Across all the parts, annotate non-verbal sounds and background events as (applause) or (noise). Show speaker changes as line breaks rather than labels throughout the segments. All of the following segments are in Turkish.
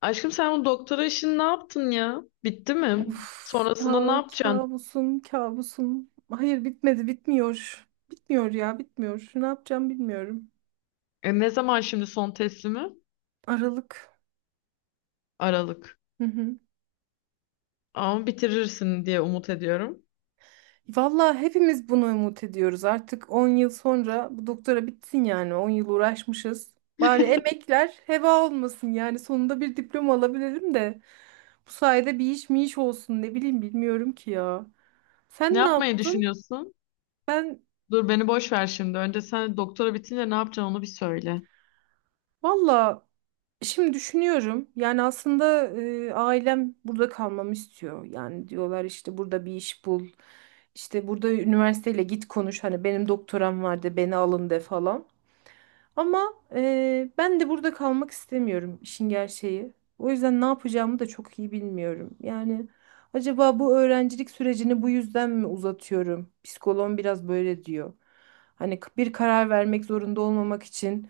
Aşkım sen bu doktora işini ne yaptın ya? Bitti mi?
Of,
Sonrasında ne yapacaksın?
kabusum, kabusum. Hayır, bitmedi, bitmiyor. Bitmiyor ya, bitmiyor. Ne yapacağım bilmiyorum.
Ne zaman şimdi son teslimi?
Aralık.
Aralık.
Hı hı.
Ama bitirirsin diye umut ediyorum.
Vallahi hepimiz bunu umut ediyoruz. Artık 10 yıl sonra bu doktora bitsin yani. 10 yıl uğraşmışız. Bari
(laughs)
emekler heba olmasın yani. Sonunda bir diploma alabilirim de. Bu sayede bir iş mi iş olsun, ne bileyim, bilmiyorum ki ya.
Ne
Sen ne
yapmayı
yaptın?
düşünüyorsun?
Ben
Dur beni boş ver şimdi. Önce sen doktora bitince ne yapacaksın onu bir söyle.
Valla, şimdi düşünüyorum. Yani aslında ailem burada kalmamı istiyor. Yani diyorlar işte, burada bir iş bul. İşte burada üniversiteyle git konuş. Hani benim doktoram vardı, beni alın de falan. Ama ben de burada kalmak istemiyorum, işin gerçeği. O yüzden ne yapacağımı da çok iyi bilmiyorum. Yani acaba bu öğrencilik sürecini bu yüzden mi uzatıyorum? Psikoloğum biraz böyle diyor. Hani bir karar vermek zorunda olmamak için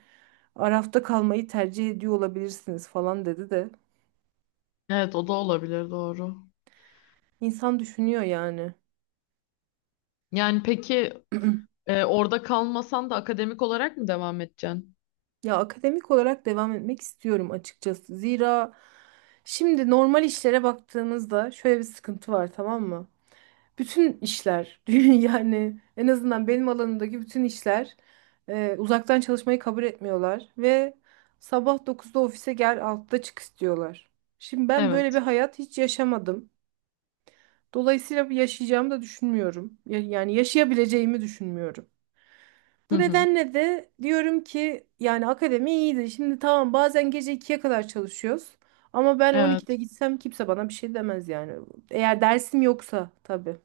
arafta kalmayı tercih ediyor olabilirsiniz falan dedi de.
Evet o da olabilir doğru.
İnsan düşünüyor yani.
Yani peki,
(clears throat)
Orada kalmasan da akademik olarak mı devam edeceksin?
Ya akademik olarak devam etmek istiyorum açıkçası. Zira şimdi normal işlere baktığımızda şöyle bir sıkıntı var, tamam mı? Bütün işler (laughs) yani en azından benim alanımdaki bütün işler uzaktan çalışmayı kabul etmiyorlar ve sabah dokuzda ofise gel 6'da çık istiyorlar. Şimdi ben
Evet.
böyle bir hayat hiç yaşamadım. Dolayısıyla bir yaşayacağımı da düşünmüyorum. Yani yaşayabileceğimi düşünmüyorum.
Hı
Bu
hı.
nedenle de diyorum ki yani akademi iyiydi. Şimdi tamam, bazen gece ikiye kadar çalışıyoruz. Ama ben 12'de
Evet.
gitsem kimse bana bir şey demez yani. Eğer dersim yoksa tabii.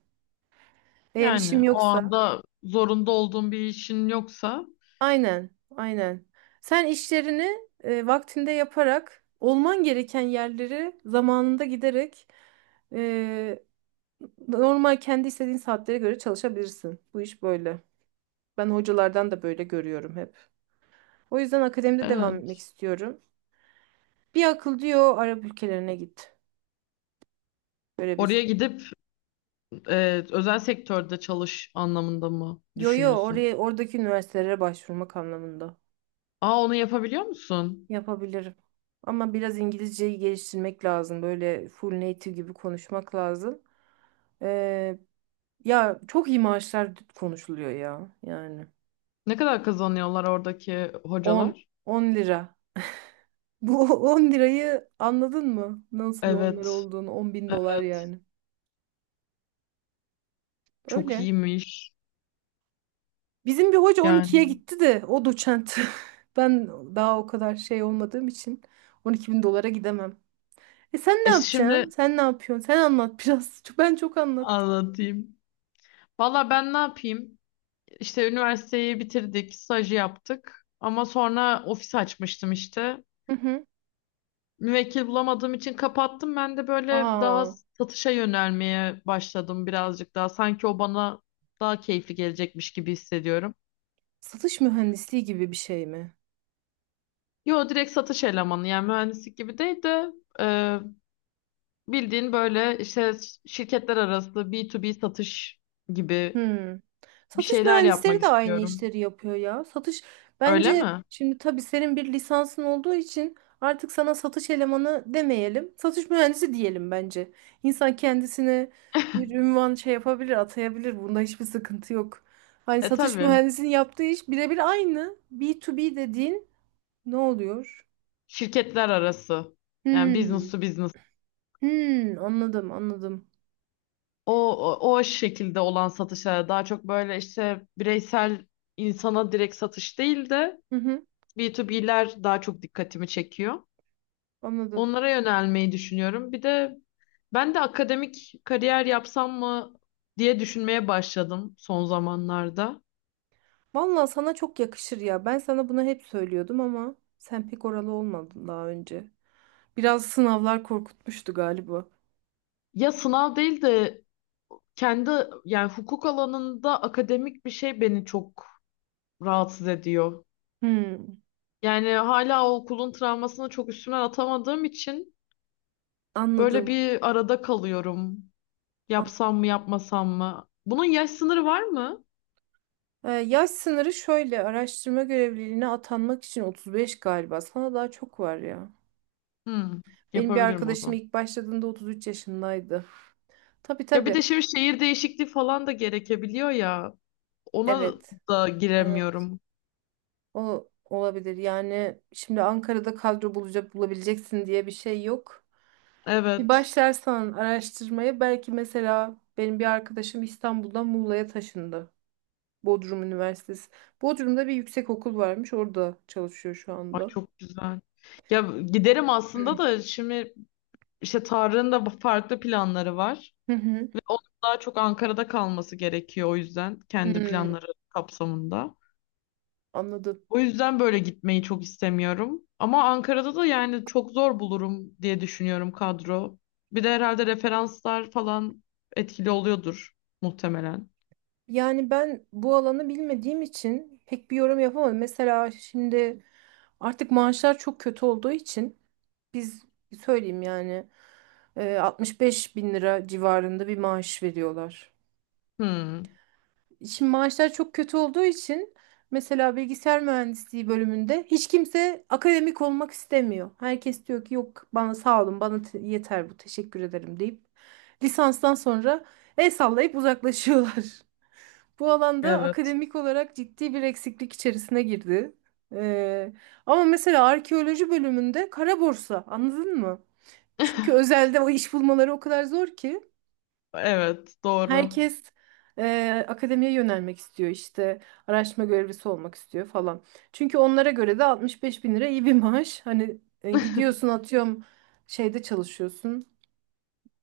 Eğer işim
Yani o
yoksa.
anda zorunda olduğun bir işin yoksa
Aynen, aynen. Sen işlerini vaktinde yaparak, olman gereken yerleri zamanında giderek e, normal kendi istediğin saatlere göre çalışabilirsin. Bu iş böyle. Ben hocalardan da böyle görüyorum hep. O yüzden akademide devam etmek
evet.
istiyorum. Bir akıl diyor Arap ülkelerine git. Böyle
Oraya
bir.
gidip özel sektörde çalış anlamında mı
Yo yo,
düşünüyorsun?
oradaki üniversitelere başvurmak anlamında.
Aa onu yapabiliyor musun?
Yapabilirim. Ama biraz İngilizceyi geliştirmek lazım. Böyle full native gibi konuşmak lazım. Ee, Ya çok iyi maaşlar konuşuluyor ya. Yani
Ne kadar kazanıyorlar oradaki
10
hocalar?
10 lira. Bu (laughs) 10 lirayı anladın mı? Nasıl bir 10 lira
Evet,
olduğunu. 10 bin dolar
evet.
yani.
Çok
Öyle.
iyiymiş.
Bizim bir hoca 12'ye
Yani.
gitti de, o doçent. (laughs) Ben daha o kadar şey olmadığım için 12 bin dolara gidemem. E, sen ne
E şimdi
yapacaksın? Sen ne yapıyorsun? Sen anlat biraz. (laughs) Ben çok anlattım.
anlatayım. Valla ben ne yapayım? İşte üniversiteyi bitirdik, stajı yaptık. Ama sonra ofis açmıştım işte.
Hı hı.
Müvekkil bulamadığım için kapattım. Ben de böyle daha
Aa,
satışa yönelmeye başladım birazcık daha. Sanki o bana daha keyifli gelecekmiş gibi hissediyorum.
satış mühendisliği gibi bir şey mi?
Yo, direkt satış elemanı, yani mühendislik gibi değil de bildiğin böyle işte şirketler arası B2B satış gibi
Hmm.
bir
Satış
şeyler yapmak
mühendisleri de aynı
istiyorum.
işleri yapıyor ya.
Öyle
Bence
mi?
şimdi tabii, senin bir lisansın olduğu için artık sana satış elemanı demeyelim. Satış mühendisi diyelim bence. İnsan kendisine bir ünvan şey yapabilir, atayabilir. Bunda hiçbir sıkıntı yok. Hani
E
satış
tabii.
mühendisinin yaptığı iş birebir aynı. B2B dediğin ne oluyor?
Şirketler arası. Yani
Hmm.
business to business.
Hmm, anladım, anladım.
O, o, o şekilde olan satışlara daha çok, böyle işte bireysel insana direkt satış değil de
Hı hı,
B2B'ler daha çok dikkatimi çekiyor.
anladım.
Onlara yönelmeyi düşünüyorum. Bir de ben de akademik kariyer yapsam mı diye düşünmeye başladım son zamanlarda.
Vallahi sana çok yakışır ya. Ben sana bunu hep söylüyordum ama sen pek oralı olmadın daha önce. Biraz sınavlar korkutmuştu galiba.
Ya sınav değil de kendi, yani hukuk alanında akademik bir şey beni çok rahatsız ediyor.
Hmm,
Yani hala o okulun travmasını çok üstümden atamadığım için böyle
anladım.
bir arada kalıyorum.
An-
Yapsam mı yapmasam mı? Bunun yaş sınırı var mı?
Yaş sınırı şöyle, araştırma görevliliğine atanmak için 35 galiba. Sana daha çok var ya.
Hmm,
Benim bir
yapabilirim o
arkadaşım
zaman.
ilk başladığında 33 yaşındaydı. Tabii,
Ya bir
tabii.
de şimdi şehir değişikliği falan da gerekebiliyor ya. Ona
Evet.
da
Evet.
giremiyorum.
O olabilir. Yani şimdi Ankara'da kadro bulabileceksin diye bir şey yok. Bir
Evet.
başlarsan araştırmaya, belki mesela benim bir arkadaşım İstanbul'dan Muğla'ya taşındı. Bodrum Üniversitesi. Bodrum'da bir yüksekokul varmış. Orada çalışıyor şu
Ay
anda.
çok güzel. Ya giderim
Hı
aslında da şimdi İşte Tarık'ın da farklı planları var.
hı.
Ve
(clears throat)
onun daha çok Ankara'da kalması gerekiyor o yüzden kendi
Hmm,
planları kapsamında.
anladım.
O yüzden böyle gitmeyi çok istemiyorum. Ama Ankara'da da yani çok zor bulurum diye düşünüyorum kadro. Bir de herhalde referanslar falan etkili oluyordur muhtemelen.
Yani ben bu alanı bilmediğim için pek bir yorum yapamadım. Mesela şimdi artık maaşlar çok kötü olduğu için, biz söyleyeyim yani 65 bin lira civarında bir maaş veriyorlar.
Hmm,
Şimdi maaşlar çok kötü olduğu için mesela bilgisayar mühendisliği bölümünde hiç kimse akademik olmak istemiyor. Herkes diyor ki, yok bana sağ olun, bana yeter bu, teşekkür ederim deyip lisanstan sonra el sallayıp uzaklaşıyorlar. (laughs) Bu alanda
evet.
akademik olarak ciddi bir eksiklik içerisine girdi. Ee, Ama mesela arkeoloji bölümünde kara borsa, anladın mı? Çünkü
(laughs)
özelde o iş bulmaları o kadar zor ki.
Evet, doğru.
Herkes akademiye yönelmek istiyor işte, araştırma görevlisi olmak istiyor falan. Çünkü onlara göre de 65 bin lira iyi bir maaş. Hani gidiyorsun atıyorum şeyde çalışıyorsun,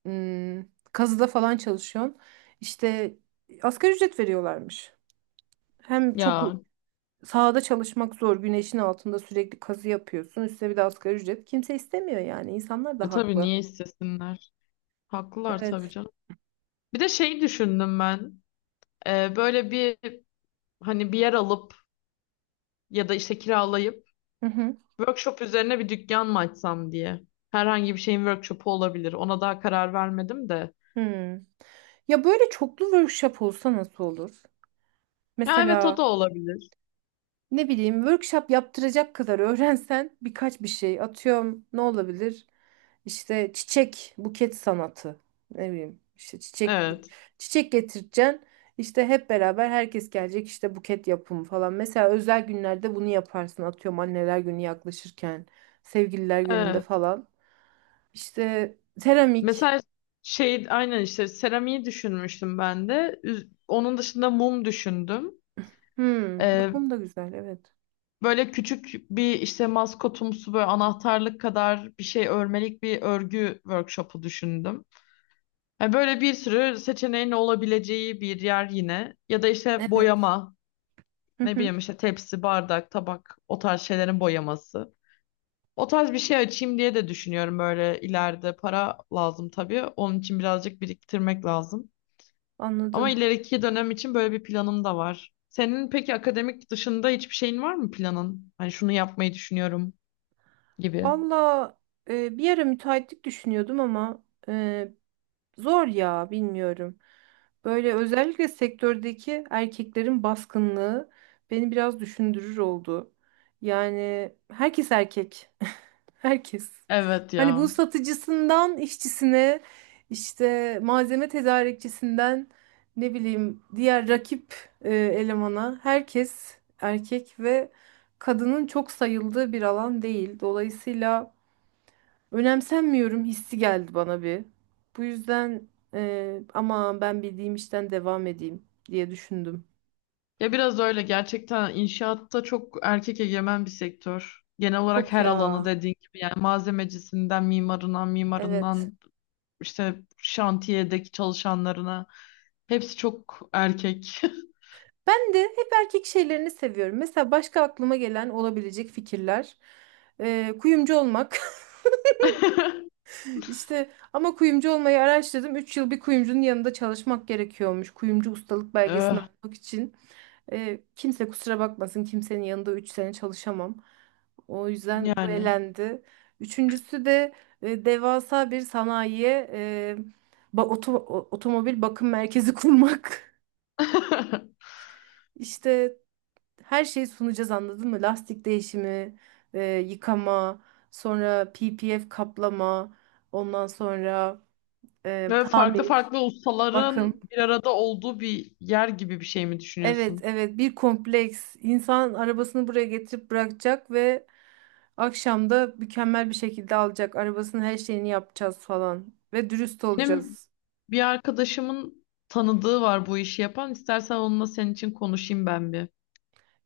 hmm, kazıda falan çalışıyorsun. İşte asgari ücret veriyorlarmış. Hem çok
Ya
sahada çalışmak zor, güneşin altında sürekli kazı yapıyorsun, üstüne bir de asgari ücret. Kimse istemiyor yani, insanlar da
tabii
haklı.
niye istesinler? Haklılar tabii
Evet.
canım. Bir de şey düşündüm ben. Böyle bir, hani bir yer alıp ya da işte kiralayıp
Hı hı.
workshop üzerine bir dükkan mı açsam diye. Herhangi bir şeyin workshopu olabilir. Ona daha karar vermedim de.
Hmm. Ya böyle çoklu workshop olsa nasıl olur?
Ya evet o
Mesela
da olabilir.
ne bileyim workshop yaptıracak kadar öğrensen birkaç bir şey, atıyorum ne olabilir? İşte çiçek buket sanatı, ne bileyim işte çiçek.
Evet.
Çiçek getireceksin, işte hep beraber herkes gelecek, işte buket yapımı falan. Mesela özel günlerde bunu yaparsın, atıyorum anneler günü yaklaşırken sevgililer gününde
Evet.
falan. İşte seramik.
Mesela şey, aynen işte seramiği düşünmüştüm ben de. Onun dışında mum düşündüm.
Hmm, bak
Ee,
bunu da güzel, evet.
Böyle küçük bir işte maskotumsu, böyle anahtarlık kadar bir şey, örmelik bir örgü workshopu düşündüm. Yani böyle bir sürü seçeneğin olabileceği bir yer yine. Ya da işte
Evet.
boyama.
Hı
Ne
hı,
bileyim işte tepsi, bardak, tabak o tarz şeylerin boyaması. O tarz bir şey açayım diye de düşünüyorum böyle, ileride para lazım tabii. Onun için birazcık biriktirmek lazım. Ama
anladım.
ileriki dönem için böyle bir planım da var. Senin peki akademik dışında hiçbir şeyin var mı, planın? Hani şunu yapmayı düşünüyorum gibi.
Valla bir ara müteahhitlik düşünüyordum ama zor ya, bilmiyorum. Böyle özellikle sektördeki erkeklerin baskınlığı beni biraz düşündürür oldu. Yani herkes erkek. (laughs) Herkes.
Evet
Hani bu
ya.
satıcısından işçisine, işte malzeme tedarikçisinden, ne bileyim diğer rakip elemana, herkes erkek ve kadının çok sayıldığı bir alan değil. Dolayısıyla önemsenmiyorum hissi geldi bana bir. Bu yüzden aman, ben bildiğim işten devam edeyim diye düşündüm.
Ya biraz öyle, gerçekten inşaatta çok erkek egemen bir sektör. Genel olarak
Çok
her alanı
ya.
dediğin gibi yani malzemecisinden, mimarından,
Evet.
mimarından işte şantiyedeki çalışanlarına hepsi çok erkek.
Ben de hep erkek şeylerini seviyorum. Mesela başka aklıma gelen olabilecek fikirler. Kuyumcu olmak. (laughs)
(laughs)
İşte ama kuyumcu olmayı araştırdım. 3 yıl bir kuyumcunun yanında çalışmak gerekiyormuş. Kuyumcu ustalık belgesini
Eh,
almak için. Kimse kusura bakmasın, kimsenin yanında 3 sene çalışamam. O yüzden bu
yani.
elendi. Üçüncüsü de devasa bir sanayiye, otomobil bakım merkezi (laughs) kurmak.
(laughs)
İşte her şeyi sunacağız, anladın mı? Lastik değişimi, yıkama, sonra PPF kaplama, ondan sonra
Ve farklı
tamir,
farklı ustaların
bakım.
bir arada olduğu bir yer gibi bir şey mi
Evet,
düşünüyorsun?
evet, bir kompleks. İnsan arabasını buraya getirip bırakacak ve akşam da mükemmel bir şekilde alacak. Arabasının her şeyini yapacağız falan ve dürüst
Benim
olacağız.
bir arkadaşımın tanıdığı var bu işi yapan. İstersen onunla senin için konuşayım ben bir.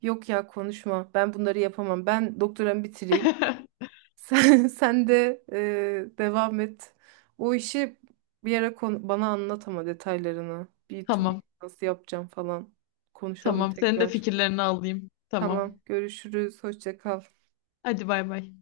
Yok ya, konuşma. Ben bunları yapamam. Ben doktoramı bitireyim.
(laughs)
Sen, (laughs) sen de devam et. O işi bir ara bana anlat ama detaylarını. B2B
Tamam.
nasıl yapacağım falan. Konuşalım
Tamam. Senin de
tekrar.
fikirlerini alayım. Tamam.
Tamam, görüşürüz. Hoşça kal.
Hadi bay bay.